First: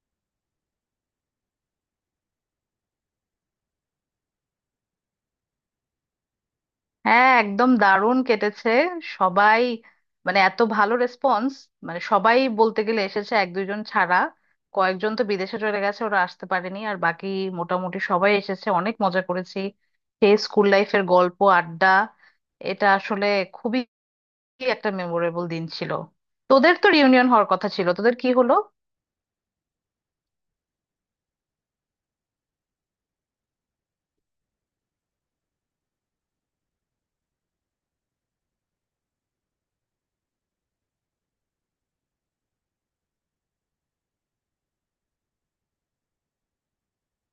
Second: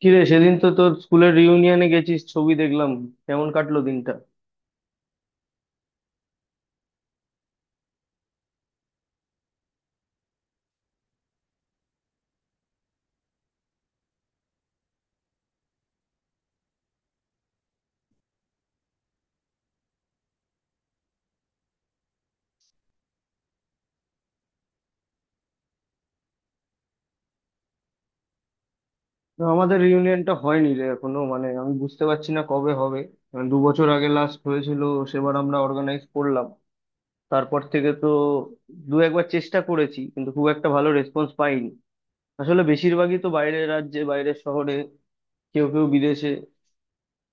কিরে, সেদিন তো তোর স্কুলের রিউনিয়নে গেছিস, ছবি দেখলাম। কেমন কাটলো দিনটা? হ্যাঁ, একদম দারুণ কেটেছে। সবাই, মানে এত ভালো রেসপন্স। মানে সবাই বলতে গেলে এসেছে, এক দুজন ছাড়া। কয়েকজন তো বিদেশে চলে গেছে, ওরা আসতে পারেনি, আর বাকি মোটামুটি সবাই এসেছে, অনেক মজা করেছি। সেই স্কুল লাইফের গল্প, আড্ডা। এটা আসলে খুবই একটা মেমোরেবল দিন ছিল। তোদের তো রিউনিয়ন হওয়ার কথা ছিল, তোদের কি হলো? না, আমাদের রিউনিয়নটা হয়নি রে এখনো, মানে আমি বুঝতে পারছি না কবে হবে। মানে 2 বছর আগে লাস্ট হয়েছিল, সেবার আমরা অর্গানাইজ করলাম। তারপর থেকে তো দু একবার চেষ্টা করেছি, কিন্তু খুব একটা ভালো রেসপন্স পাইনি। আসলে বেশিরভাগই তো বাইরের রাজ্যে, বাইরের শহরে, কেউ কেউ বিদেশে।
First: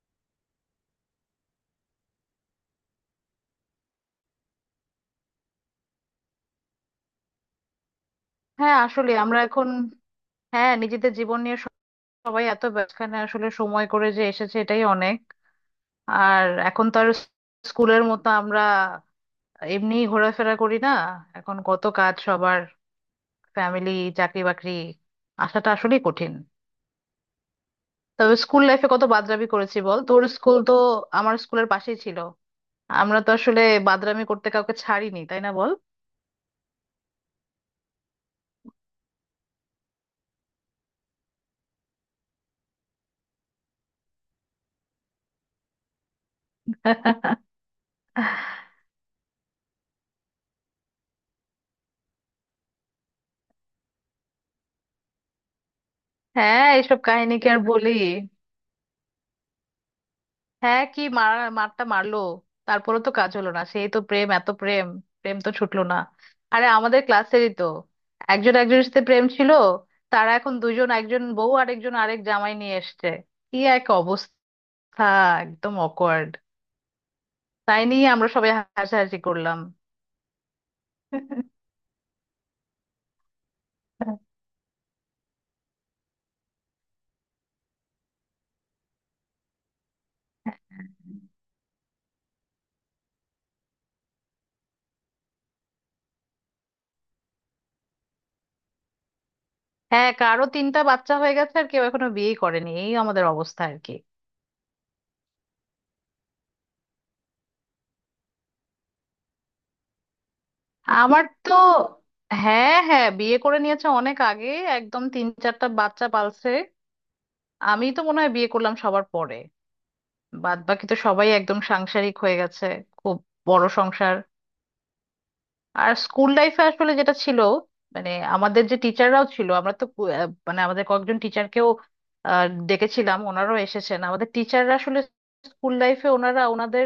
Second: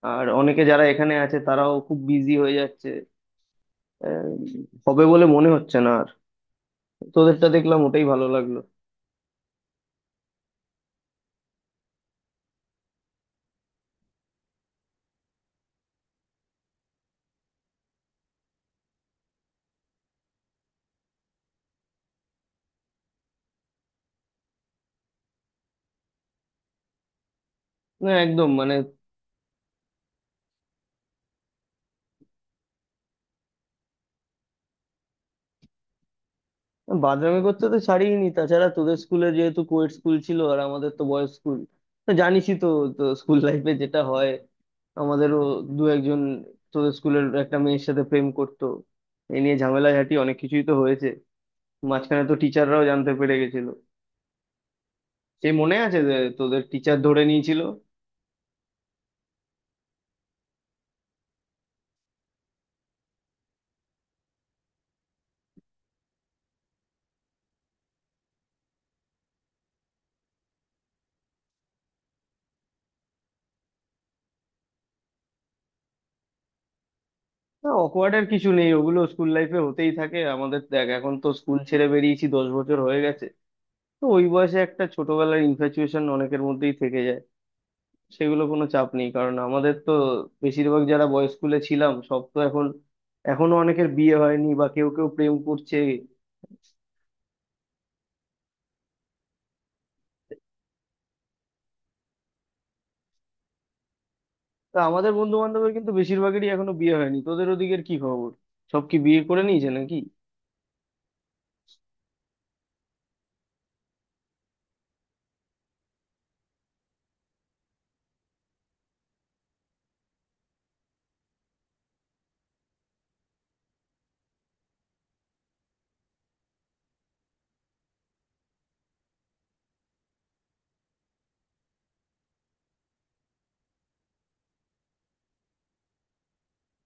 আর অনেকে যারা এখানে আছে তারাও খুব বিজি হয়ে যাচ্ছে। আহ, হবে বলে মনে হচ্ছে না আর। তোদেরটা দেখলাম, ওটাই ভালো লাগলো। হ্যাঁ, আসলে আমরা এখন, হ্যাঁ, নিজেদের জীবন নিয়ে সবাই এত ব্যস্তখানে আসলে সময় করে যে এসেছে এটাই অনেক। আর এখন তো আর স্কুলের মতো আমরা এমনি ঘোরাফেরা করি না। এখন কত কাজ সবার, ফ্যামিলি, চাকরি বাকরি, আসাটা আসলেই কঠিন। না তবে একদম, স্কুল মানে লাইফে কত বাদরামি করেছি বল। তোর স্কুল তো আমার স্কুলের পাশেই ছিল। আমরা তো আসলে বাদরামি করতে কাউকে ছাড়িনি, তাই না বল? বাদামি করতে তো ছাড়িনি। তাছাড়া তোদের স্কুলে যেহেতু কোয়েট স্কুল ছিল আর আমাদের তো বয়েজ স্কুল, জানিসই তো। তো স্কুল লাইফে যেটা হয়, আমাদেরও দু একজন তোদের স্কুলের একটা মেয়ের সাথে প্রেম করতো। এ নিয়ে ঝামেলা ঝাঁটি অনেক কিছুই তো হয়েছে। মাঝখানে তো টিচাররাও জানতে পেরে গেছিল, সেই মনে আছে যে তোদের হ্যাঁ, টিচার এইসব ধরে কাহিনী কি নিয়েছিল। আর বলি। হ্যাঁ, কি মার, মারটা মারলো। তারপরে তো কাজ হলো না, সেই তো প্রেম, এত প্রেম, প্রেম তো ছুটলো না। আরে আমাদের ক্লাসেরই তো একজন একজনের সাথে প্রেম ছিল, তারা এখন দুজন, একজন বউ আর একজন আরেক জামাই নিয়ে এসছে। কি এক অবস্থা, একদম অকওয়ার্ড। না, তাই নিয়ে awkward এর আমরা কিছু সবাই নেই, ওগুলো হাসাহাসি স্কুল করলাম। লাইফে হতেই থাকে। আমাদের দেখ, এখন তো স্কুল ছেড়ে বেরিয়েছি 10 বছর হয়ে গেছে। তো ওই বয়সে একটা ছোটবেলার ইনফ্যাচুয়েশন অনেকের মধ্যেই থেকে যায়। সেগুলো কোনো চাপ নেই, কারণ আমাদের তো বেশিরভাগ যারা বয়েজ স্কুলে ছিলাম সব তো এখন, এখনো অনেকের বিয়ে হয়নি বা কেউ কেউ প্রেম করছে। হ্যাঁ, কারো তিনটা বাচ্চা হয়ে গেছে, আর কেউ এখনো বিয়ে করেনি, এই আমাদের অবস্থা আর কি। তা আমাদের বন্ধু বান্ধবের কিন্তু বেশিরভাগেরই এখনো বিয়ে হয়নি, তোদের ওদিকের কি খবর? সব কি বিয়ে করে নিয়েছে নাকি? আমার তো, হ্যাঁ হ্যাঁ, বিয়ে করে নিয়েছে অনেক আগে, একদম তিন চারটা বাচ্চা পালছে। আমি তো মনে হয় বিয়ে করলাম সবার পরে। বাদ বাকি তো সবাই একদম সাংসারিক হয়ে গেছে, খুব বড় সংসার। আর স্কুল লাইফে আসলে যেটা ছিল, মানে আমাদের যে টিচাররাও ছিল, আমরা তো মানে আমাদের কয়েকজন টিচারকেও ডেকেছিলাম, ওনারাও এসেছেন। আমাদের টিচাররা আসলে স্কুল লাইফে ওনারা ওনাদের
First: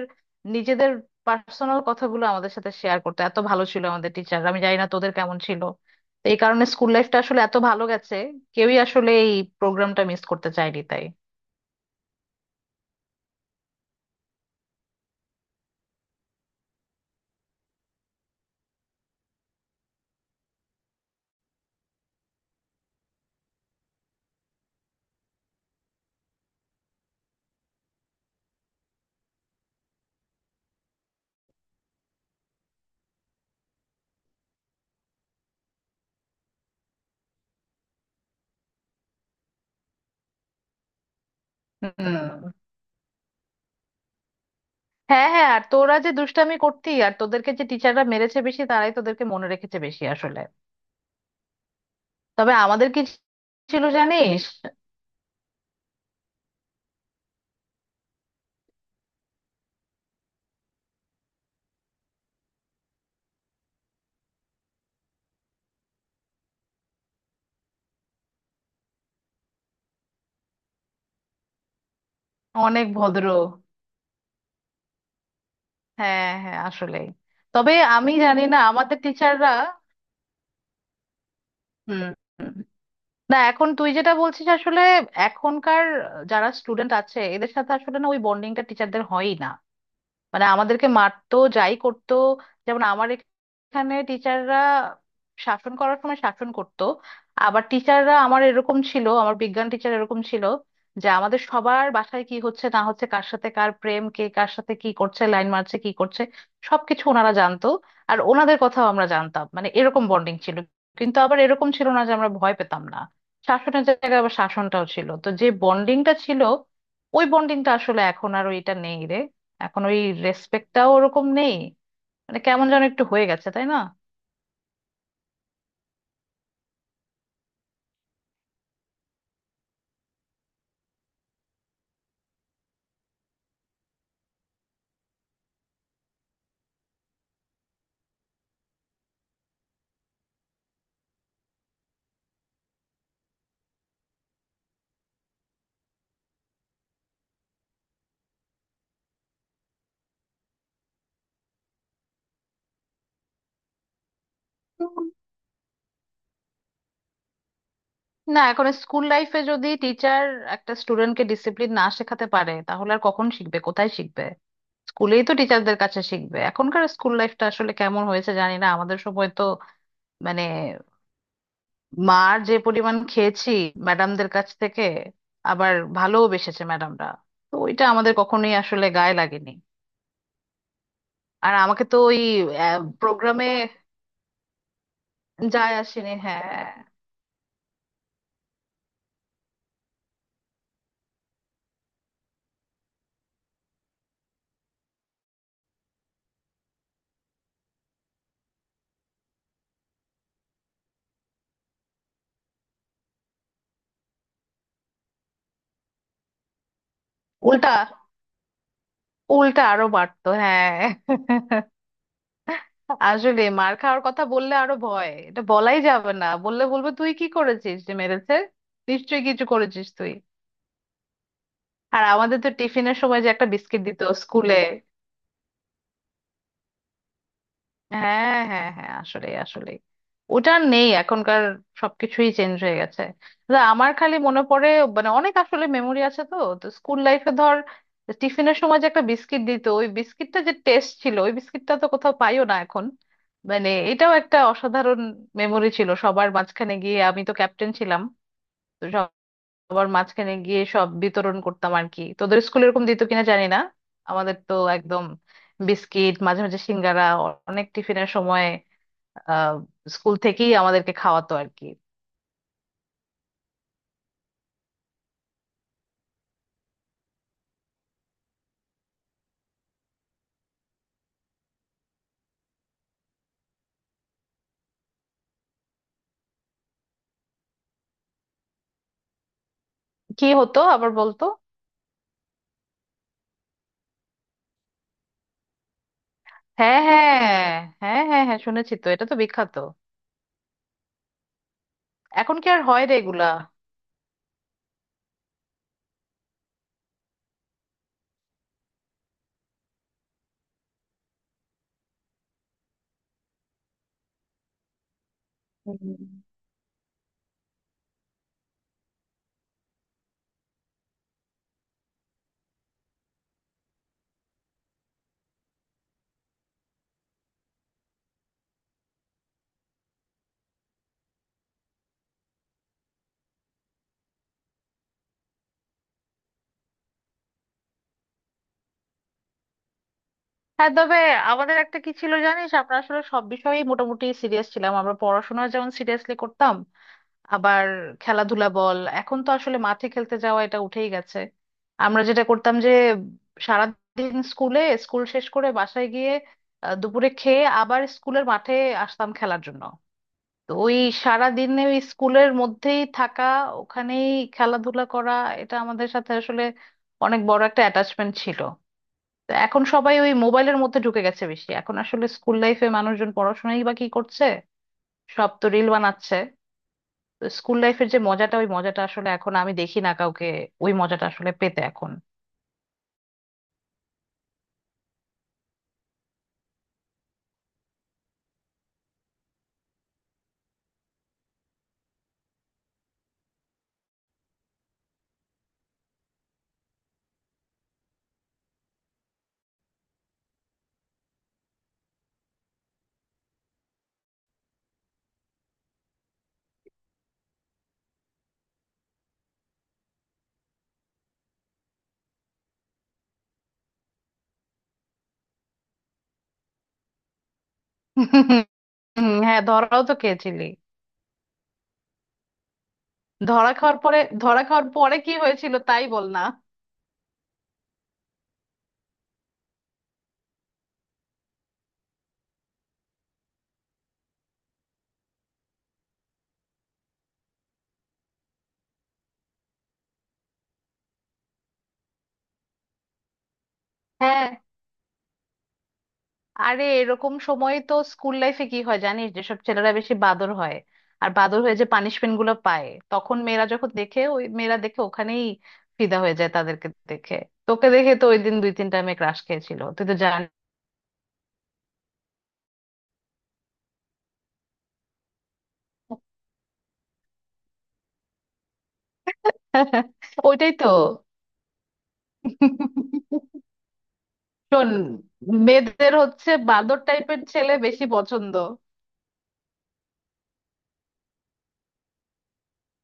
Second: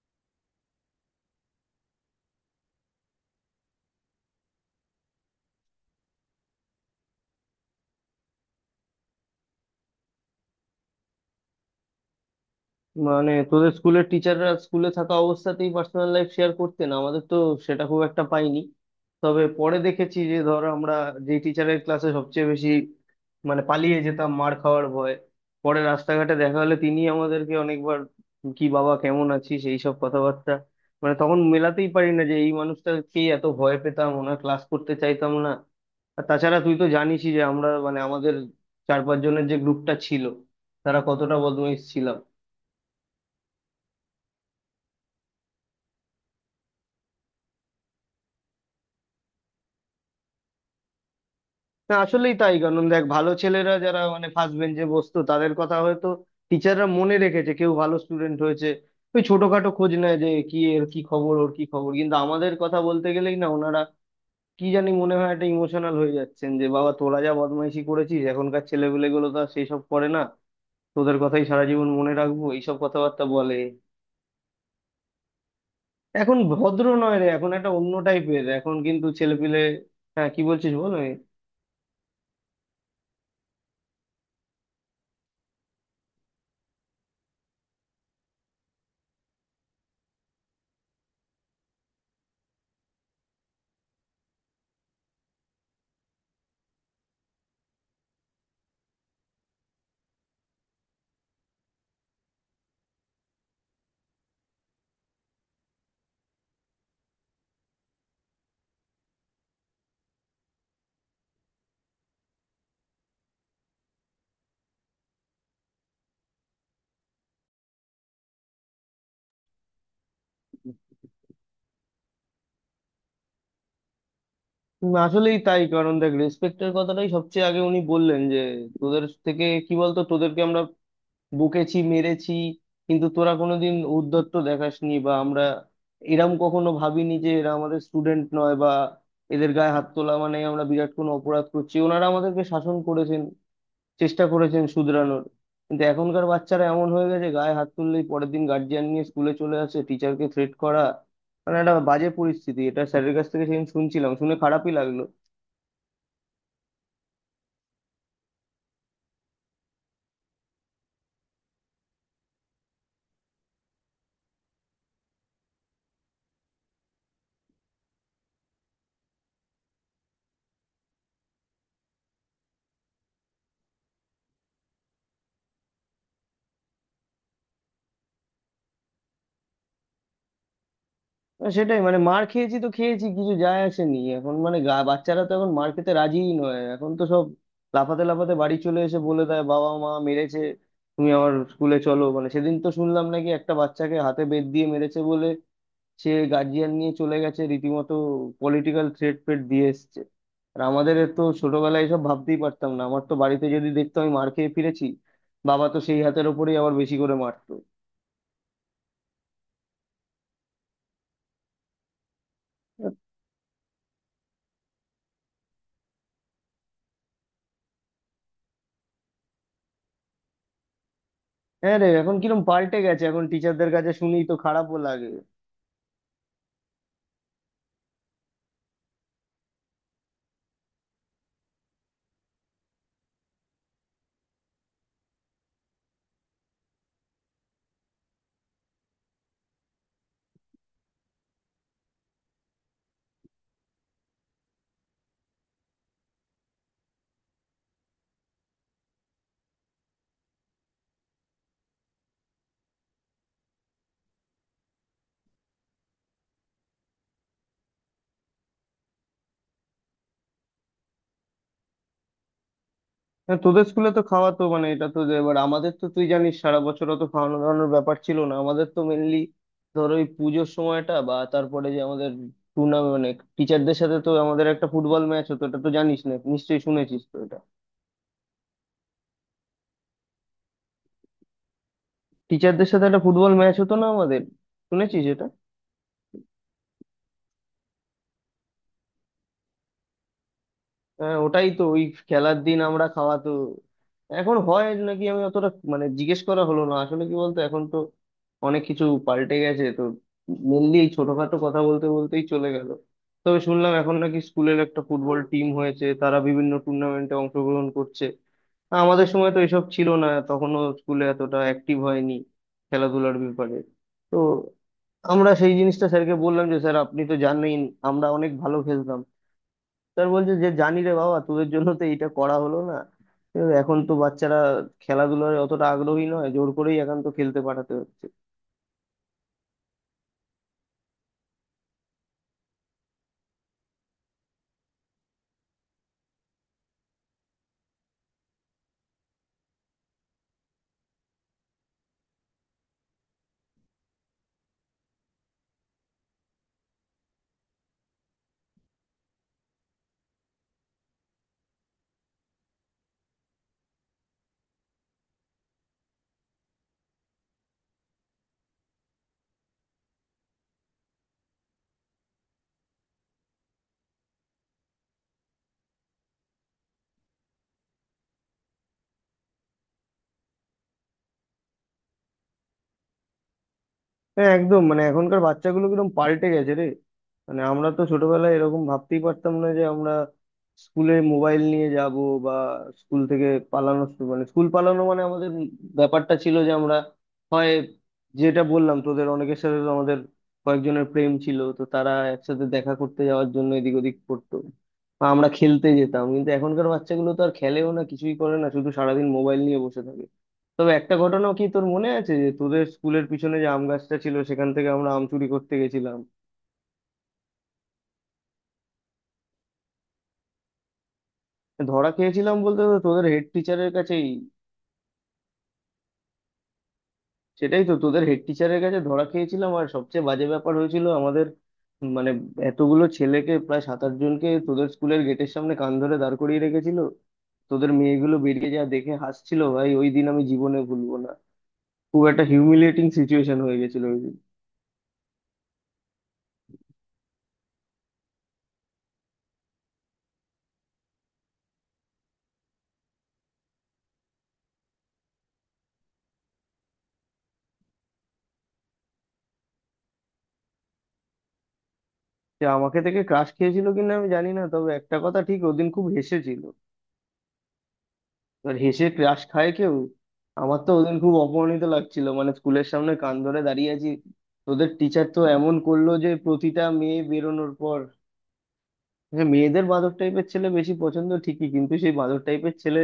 নিজেদের পার্সোনাল কথাগুলো আমাদের সাথে শেয়ার করতে, এত ভালো ছিল আমাদের টিচার, আমি জানি না তোদের কেমন ছিল। তো এই কারণে স্কুল লাইফটা আসলে এত ভালো গেছে। কেউই আসলে এই প্রোগ্রামটা মিস করতে চায়নি তাই। মানে তোদের স্কুলের টিচাররা স্কুলে থাকা অবস্থাতেই পার্সোনাল লাইফ শেয়ার করতেন, আমাদের তো সেটা খুব একটা পাইনি। তবে পরে দেখেছি যে, ধর আমরা যে টিচারের ক্লাসে সবচেয়ে বেশি, মানে পালিয়ে যেতাম মার খাওয়ার ভয়, পরে রাস্তাঘাটে দেখা হলে তিনি আমাদেরকে অনেকবার কি বাবা কেমন আছিস এই সব কথাবার্তা। মানে তখন মেলাতেই পারি না যে এই মানুষটাকেই এত ভয় পেতাম, ওনার ক্লাস করতে চাইতাম না। আর তাছাড়া তুই তো জানিসই যে আমরা, মানে আমাদের চার পাঁচ জনের যে গ্রুপটা ছিল, তারা কতটা বদমাইশ ছিলাম। হুম। হ্যাঁ হ্যাঁ, আর তোরা যে দুষ্টামি করতি, আর তোদেরকে যে টিচাররা মেরেছে বেশি তারাই তোদেরকে মনে রেখেছে বেশি আসলে। না আসলেই তবে তাই, কারণ আমাদের কি দেখ ভালো ছেলেরা ছিল যারা মানে জানিস, ফার্স্ট বেঞ্চে বসতো তাদের কথা হয়তো টিচাররা মনে রেখেছে, কেউ ভালো স্টুডেন্ট হয়েছে ওই ছোটখাটো খোঁজ নেয় যে কি এর কি খবর, ওর কি খবর। কিন্তু আমাদের কথা বলতে গেলেই না ওনারা কি জানি মনে হয় একটা ইমোশনাল হয়ে যাচ্ছেন, যে বাবা তোরা যা বদমাইশি করেছিস এখনকার ছেলেপিলেগুলো তো আর সেসব করে না, তোদের কথাই সারা জীবন মনে রাখবো, এইসব অনেক কথাবার্তা ভদ্র। বলে। হ্যাঁ এখন হ্যাঁ, ভদ্র আসলে নয় রে, এখন একটা তবে অন্য আমি জানি টাইপের না এখন আমাদের কিন্তু টিচাররা। ছেলেপিলে। হ্যাঁ, কি বলছিস বল। হুম হুম। না, এখন তুই যেটা বলছিস আসলে এখনকার যারা স্টুডেন্ট আছে এদের সাথে আসলে না, ওই বন্ডিংটা টিচারদের হয়ই না। মানে আমাদেরকে মারতো, যাই করতো, যেমন আমার এখানে টিচাররা শাসন করার সময় শাসন করতো। আবার টিচাররা আমার এরকম ছিল, আমার বিজ্ঞান টিচার এরকম ছিল যে আমাদের সবার বাসায় কি হচ্ছে না হচ্ছে, কার সাথে কার প্রেম, কে কার সাথে কি করছে, লাইন মারছে কি করছে, সবকিছু ওনারা জানতো। আর ওনাদের কথাও আমরা জানতাম, মানে এরকম বন্ডিং ছিল। কিন্তু আবার এরকম ছিল না যে আমরা ভয় পেতাম না, শাসনের জায়গায় আবার শাসনটাও ছিল, তো যে বন্ডিংটা ছিল ওই বন্ডিংটা আসলে এখন আর ওইটা নেই রে। এখন ওই রেসপেক্টটাও ওরকম নেই, মানে কেমন যেন একটু হয়ে গেছে তাই না? আসলেই তাই, কারণ দেখ রেসপেক্টের কথাটাই সবচেয়ে আগে উনি বললেন যে তোদের থেকে কি বলতো, তোদেরকে আমরা বকেছি, মেরেছি, কিন্তু তোরা কোনোদিন ঔদ্ধত্য দেখাসনি। বা আমরা এরম কখনো ভাবিনি যে এরা আমাদের স্টুডেন্ট নয় বা এদের গায়ে হাত তোলা মানে আমরা বিরাট কোনো অপরাধ করছি। ওনারা আমাদেরকে শাসন করেছেন, চেষ্টা করেছেন শুধরানোর। কিন্তু এখনকার বাচ্চারা এমন হয়ে গেছে, গায়ে হাত তুললেই পরের দিন গার্জিয়ান নিয়ে স্কুলে চলে আসে টিচারকে থ্রেট করা, মানে একটা বাজে পরিস্থিতি। এটা স্যারের কাছ থেকে সেদিন শুনছিলাম, শুনে খারাপই তো লাগলো। না, এখন স্কুল লাইফে যদি টিচার একটা স্টুডেন্টকে ডিসিপ্লিন না শেখাতে পারে তাহলে আর কখন শিখবে, কোথায় শিখবে? স্কুলেই তো টিচারদের কাছে শিখবে। এখনকার স্কুল লাইফটা আসলে কেমন হয়েছে জানি না, আমাদের সময় তো মানে মার যে পরিমাণ খেয়েছি ম্যাডামদের কাছ থেকে, আবার ভালোও বেসেছে ম্যাডামরা, তো ওইটা আমাদের কখনোই আসলে গায়ে লাগেনি। না, আর সেটাই, আমাকে তো মানে ওই মার খেয়েছি তো খেয়েছি, কিছু প্রোগ্রামে, যায় আসেনি। এখন মানে গা বাচ্চারা তো এখন মার যায় খেতে আসেনি রাজিই নয়, হ্যাঁ। এখন তো সব লাফাতে লাফাতে বাড়ি চলে এসে বলে দেয় বাবা মা মেরেছে, তুমি আমার স্কুলে চলো। মানে সেদিন তো শুনলাম নাকি একটা বাচ্চাকে হাতে বেত দিয়ে মেরেছে বলে সে গার্জিয়ান নিয়ে চলে গেছে, রীতিমতো পলিটিক্যাল থ্রেট ফ্রেট দিয়ে এসছে। আর আমাদের তো ছোটবেলায় এসব ভাবতেই পারতাম না, আমার তো বাড়িতে যদি দেখতো আমি মার খেয়ে ফিরেছি, বাবা তো সেই হাতের ওপরেই আবার বেশি করে মারতো। উল্টা, উল্টা আরো বাড়তো হ্যাঁ। আসলে মার খাওয়ার কথা বললে আরো ভয়, এটা বলাই যাবে না, বললে বলবে তুই কি করেছিস যে মেরেছে, নিশ্চয়ই কিছু করেছিস তুই। হ্যাঁ রে, আর এখন আমাদের কিরকম তো পাল্টে টিফিনের গেছে, সময় এখন যে একটা টিচারদের বিস্কিট কাছে দিত শুনি তো স্কুলে। খারাপও লাগে। হ্যাঁ হ্যাঁ হ্যাঁ, আসলে আসলে ওটা আর নেই এখনকার, সবকিছুই চেঞ্জ হয়ে গেছে। তা আমার খালি মনে পড়ে, মানে অনেক আসলে মেমোরি আছে তো, তো স্কুল লাইফে ধর টিফিনের সময় যে একটা বিস্কিট দিত, ওই বিস্কিটটা যে টেস্ট ছিল, ওই বিস্কিটটা তো কোথাও পাইও না এখন। মানে এটাও একটা অসাধারণ মেমোরি ছিল, সবার মাঝখানে গিয়ে আমি তো ক্যাপ্টেন ছিলাম, আবার মাঝখানে গিয়ে সব বিতরণ করতাম আর কি। তোদের স্কুলে এরকম দিত কিনা জানি না। আমাদের তো একদম বিস্কিট, মাঝে মাঝে সিঙ্গারা, অনেক টিফিনের সময় আহ স্কুল থেকেই আমাদেরকে খাওয়াতো আর কি। হ্যাঁ, তোদের স্কুলে তো খাওয়াতো, মানে এটা তো এবার আমাদের তো তুই জানিস সারা বছর অত খাওয়ানো দাওয়ানোর ব্যাপার ছিল না। আমাদের তো মেনলি ধর ওই পুজোর সময়টা, বা তারপরে যে আমাদের টুর্নামেন্ট, মানে টিচারদের সাথে তো আমাদের একটা ফুটবল ম্যাচ হতো, এটা তো জানিস না নিশ্চয়ই, শুনেছিস তো এটা? কি হতো আবার বলতো? টিচারদের সাথে একটা ফুটবল ম্যাচ হতো না আমাদের, শুনেছিস এটা? হ্যাঁ হ্যাঁ হ্যাঁ হ্যাঁ হ্যাঁ, শুনেছি তো, এটা তো বিখ্যাত। হ্যাঁ ওটাই তো, ওই এখন খেলার কি দিন আর হয় আমরা রে খাওয়া এগুলা? তো। এখন হয় নাকি আমি অতটা মানে জিজ্ঞেস করা হলো না আসলে, কি বলতো এখন তো অনেক কিছু পাল্টে গেছে তো। মেনলি এই ছোটখাটো কথা বলতে বলতেই চলে গেল। তবে শুনলাম এখন নাকি স্কুলের একটা ফুটবল টিম হয়েছে, হুম। তারা বিভিন্ন টুর্নামেন্টে অংশগ্রহণ করছে। আমাদের সময় তো এসব ছিল না, তখনও স্কুলে এতটা অ্যাক্টিভ হয়নি খেলাধুলার ব্যাপারে। তো আমরা সেই জিনিসটা স্যারকে বললাম যে স্যার আপনি তো জানেন আমরা অনেক ভালো খেলতাম। স্যার বলছে যে জানি রে বাবা, তোদের জন্য তো এইটা করা হলো না। ঠিক আছে, এখন তো বাচ্চারা খেলাধুলায় অতটা আগ্রহী নয়, জোর করেই এখন তো খেলতে পাঠাতে হচ্ছে। হ্যাঁ তবে আমাদের একটা কি ছিল জানিস, আমরা আসলে সব বিষয়েই মোটামুটি সিরিয়াস ছিলাম, আমরা পড়াশোনা যেমন সিরিয়াসলি করতাম, আবার খেলাধুলা বল। এখন তো আসলে মাঠে খেলতে যাওয়া এটা উঠেই গেছে। আমরা যেটা করতাম যে সারাদিন স্কুলে, স্কুল শেষ করে বাসায় গিয়ে দুপুরে খেয়ে আবার স্কুলের মাঠে আসতাম খেলার জন্য। তো ওই সারাদিনে ওই স্কুলের মধ্যেই থাকা, ওখানেই খেলাধুলা করা, এটা আমাদের সাথে আসলে অনেক বড় একটা অ্যাটাচমেন্ট ছিল। তো এখন সবাই ওই মোবাইলের মধ্যে ঢুকে গেছে বেশি। এখন আসলে স্কুল লাইফে মানুষজন পড়াশোনাই বা কি করছে, সব তো রিল বানাচ্ছে। স্কুল লাইফের যে মজাটা, ওই মজাটা আসলে এখন আমি দেখি না কাউকে, ওই মজাটা আসলে পেতে এখন। হ্যাঁ একদম, মানে এখনকার বাচ্চাগুলো কিরকম পাল্টে গেছে রে। মানে আমরা তো ছোটবেলায় এরকম ভাবতেই পারতাম না যে আমরা স্কুলে মোবাইল নিয়ে যাব, বা স্কুল থেকে পালানো মানে স্কুল পালানো মানে আমাদের ব্যাপারটা ছিল যে আমরা হয়, যেটা বললাম তোদের, অনেকের সাথে তো আমাদের কয়েকজনের প্রেম ছিল তো তারা একসাথে দেখা করতে যাওয়ার জন্য এদিক ওদিক করতো, বা আমরা খেলতে যেতাম। কিন্তু এখনকার বাচ্চাগুলো তো আর খেলেও না, কিছুই করে না, শুধু সারাদিন মোবাইল নিয়ে বসে থাকে। তবে একটা ঘটনাও কি তোর মনে আছে যে তোদের স্কুলের পিছনে যে আম গাছটা ছিল সেখান থেকে আমরা আম চুরি করতে গেছিলাম? হুম, হ্যাঁ, ধরাও তো খেয়েছিলি। ধরা খেয়েছিলাম বলতে তো তোদের হেড ধরা টিচারের খাওয়ার পরে কাছেই। ধরা খাওয়ার পরে কি হয়েছিল তাই বল না। সেটাই তো, তোদের হেড টিচারের কাছে ধরা খেয়েছিলাম, আর সবচেয়ে বাজে ব্যাপার হয়েছিল আমাদের, মানে এতগুলো ছেলেকে, প্রায় সাত আট জনকে, তোদের স্কুলের গেটের সামনে কান ধরে দাঁড় করিয়ে রেখেছিল। তোদের মেয়েগুলো বেরিয়ে যা দেখে হাসছিল, ভাই ওই দিন আমি জীবনে ভুলবো না। খুব একটা হিউমিলিয়েটিং সিচুয়েশন হয়ে গেছিল ওই দিন। হ্যাঁ, আরে এরকম সময় তো স্কুল লাইফে কি হয় জানিস, যেসব ছেলেরা বেশি বাদর হয় আর বাদর হয়ে যে পানিশমেন্ট গুলো পায়, তখন মেয়েরা যখন দেখে, ওই মেয়েরা দেখে ওখানেই ফিদা হয়ে যায় তাদেরকে দেখে। তোকে দেখে তো ওই দিন দুই তিনটা মেয়ে ক্রাশ খেয়েছিল, তুই তো জানিস। সে আমাকে থেকে ক্রাশ খেয়েছিল কিনা আমি জানি না, তবে একটা কথা ঠিক, ওদিন খুব হেসেছিল। এবার হেসে ক্রাশ খায় কেউ? ওইটাই আমার তো। তো ওদিন খুব অপমানিত লাগছিল, মানে স্কুলের সামনে কান ধরে দাঁড়িয়ে আছি, তোদের শোন, টিচার তো এমন করলো মেয়েদের যে হচ্ছে প্রতিটা বাঁদর মেয়ে টাইপের বেরোনোর ছেলে পর। বেশি পছন্দ। হ্যাঁ, মেয়েদের বাঁদর টাইপের ছেলে বেশি পছন্দ ঠিকই, কিন্তু সেই বাঁদর টাইপের ছেলে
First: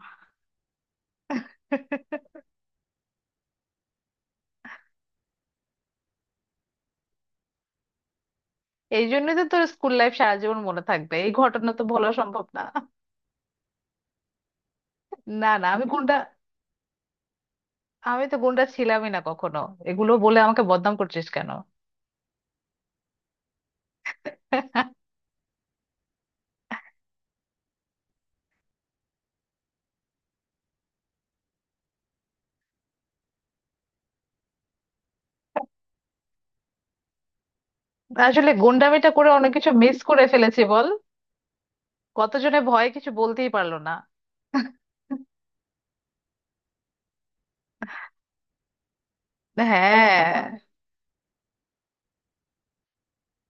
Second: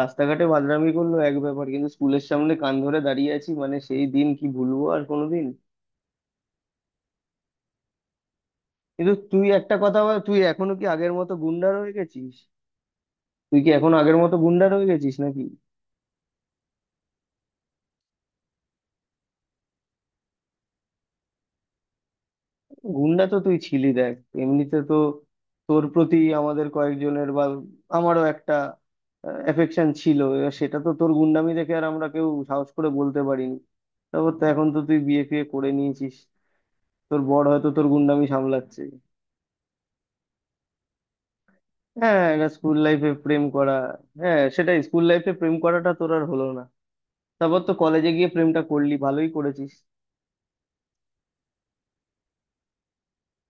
রাস্তাঘাটে বাদরামি করলো এক ব্যাপার, কিন্তু স্কুলের সামনে কান ধরে দাঁড়িয়ে আছি, মানে সেই দিন কি ভুলবো আর কোনোদিন? এই কিন্তু জন্যই তো তুই তোর একটা স্কুল কথা লাইফ বল, সারা তুই জীবন এখনো মনে কি আগের থাকবে, এই মতো গুন্ডা ঘটনা তো রয়ে ভোলা গেছিস? সম্ভব না। তুই কি এখন আগের মতো গুন্ডা রয়ে গেছিস নাকি? না না, আমি গুন্ডা, আমি তো গুন্ডা ছিলামই না কখনো, এগুলো বলে আমাকে বদনাম করছিস কেন? গুন্ডা তো তুই ছিলি দেখ। এমনিতে তো তোর প্রতি আমাদের কয়েকজনের, বা আমারও একটা এফেকশন ছিল, এবার সেটা তো তোর গুন্ডামি দেখে আর আমরা কেউ সাহস করে বলতে পারিনি। তারপর তো এখন তো তুই বিয়ে ফিয়ে করে নিয়েছিস, তোর বর হয়তো তোর গুন্ডামি আসলে সামলাচ্ছে। গুন্ডামিটা করে অনেক কিছু মিস করে ফেলেছি বল। হ্যাঁ, এটা কতজনে স্কুল ভয়ে লাইফে কিছু প্রেম বলতেই করা। পারলো না। হ্যাঁ সেটাই, স্কুল লাইফে প্রেম করাটা তোর আর হলো না, তারপর তো কলেজে গিয়ে প্রেমটা করলি, ভালোই করেছিস। হ্যাঁ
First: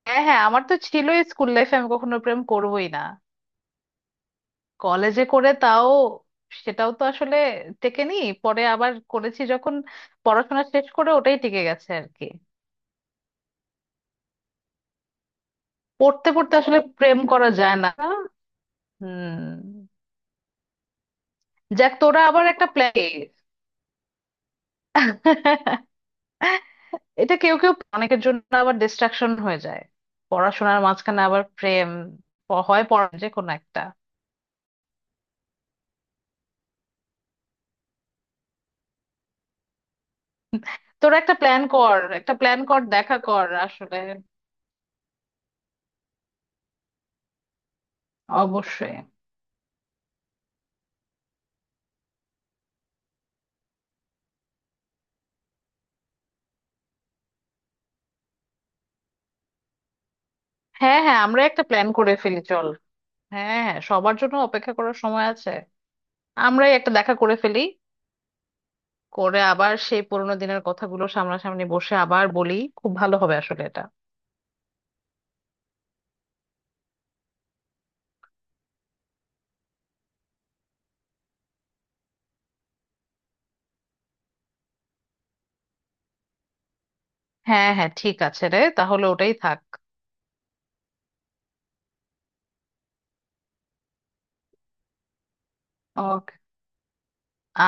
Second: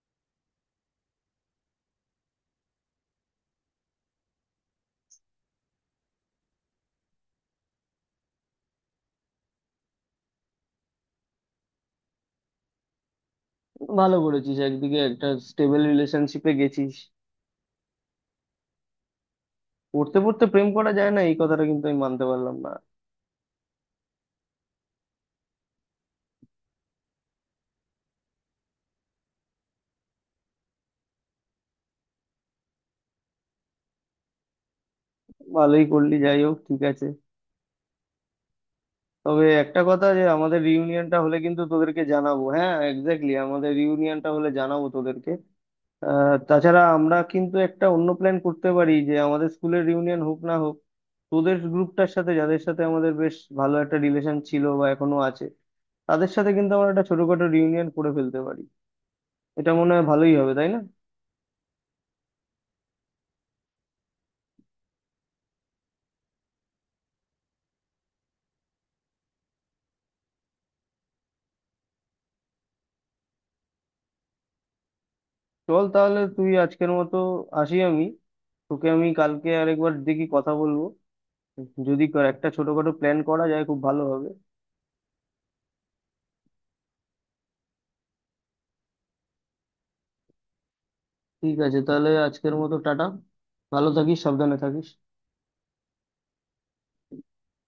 হ্যাঁ হ্যাঁ, আমার তো ছিল স্কুল লাইফে আমি কখনো প্রেম করবোই না। কলেজে করে, তাও সেটাও তো আসলে টেকেনি, পরে আবার করেছি যখন পড়াশোনা শেষ করে, ওটাই টিকে গেছে আর কি। ভালো করেছিস, একদিকে একটা স্টেবল পড়তে রিলেশনশিপে পড়তে আসলে গেছিস। প্রেম করা যায় না। হুম। পড়তে পড়তে প্রেম করা যায় না এই কথাটা কিন্তু যাক, আমি তোরা মানতে আবার পারলাম। একটা প্ল্যান। এটা কেউ কেউ, অনেকের জন্য আবার ডিস্ট্রাকশন হয়ে যায়, পড়াশোনার মাঝখানে আবার প্রেম। হয় পড়া, যে কোনো একটা। ভালোই করলি, যাই হোক ঠিক আছে। তবে একটা কথা, যে আমাদের রিউনিয়নটা তোরা একটা হলে কিন্তু প্ল্যান কর, তোদেরকে একটা জানাবো, প্ল্যান হ্যাঁ কর, দেখা এক্স্যাক্টলি, কর আমাদের আসলে। রিউনিয়নটা হলে জানাবো তোদেরকে। তাছাড়া আমরা কিন্তু একটা অন্য প্ল্যান করতে পারি, অবশ্যই। যে আমাদের স্কুলের রিউনিয়ন হোক না হোক, তোদের গ্রুপটার সাথে যাদের সাথে আমাদের বেশ ভালো একটা রিলেশন ছিল বা এখনো আছে, তাদের সাথে কিন্তু আমরা একটা ছোটখাটো রিউনিয়ন করে ফেলতে পারি। এটা মনে হয় ভালোই হবে, তাই না? হ্যাঁ হ্যাঁ, আমরা একটা প্ল্যান করে ফেলি চল। হ্যাঁ হ্যাঁ, সবার জন্য অপেক্ষা করার সময় আছে, আমরাই একটা দেখা করে ফেলি, করে আবার সেই পুরোনো দিনের কথাগুলো সামনাসামনি বসে আবার বলি, খুব ভালো হবে আসলে এটা। চল তাহলে, তুই আজকের মতো আসি আমি। তোকে আমি কালকে আরেকবার দেখি কথা বলবো, যদি একটা ছোটখাটো প্ল্যান করা যায় খুব ভালো হবে। হ্যাঁ হ্যাঁ, ঠিক আছে রে, তাহলে ওটাই থাক। ঠিক আছে তাহলে, আজকের মতো টাটা। ভালো থাকিস, সাবধানে থাকিস। ওকে।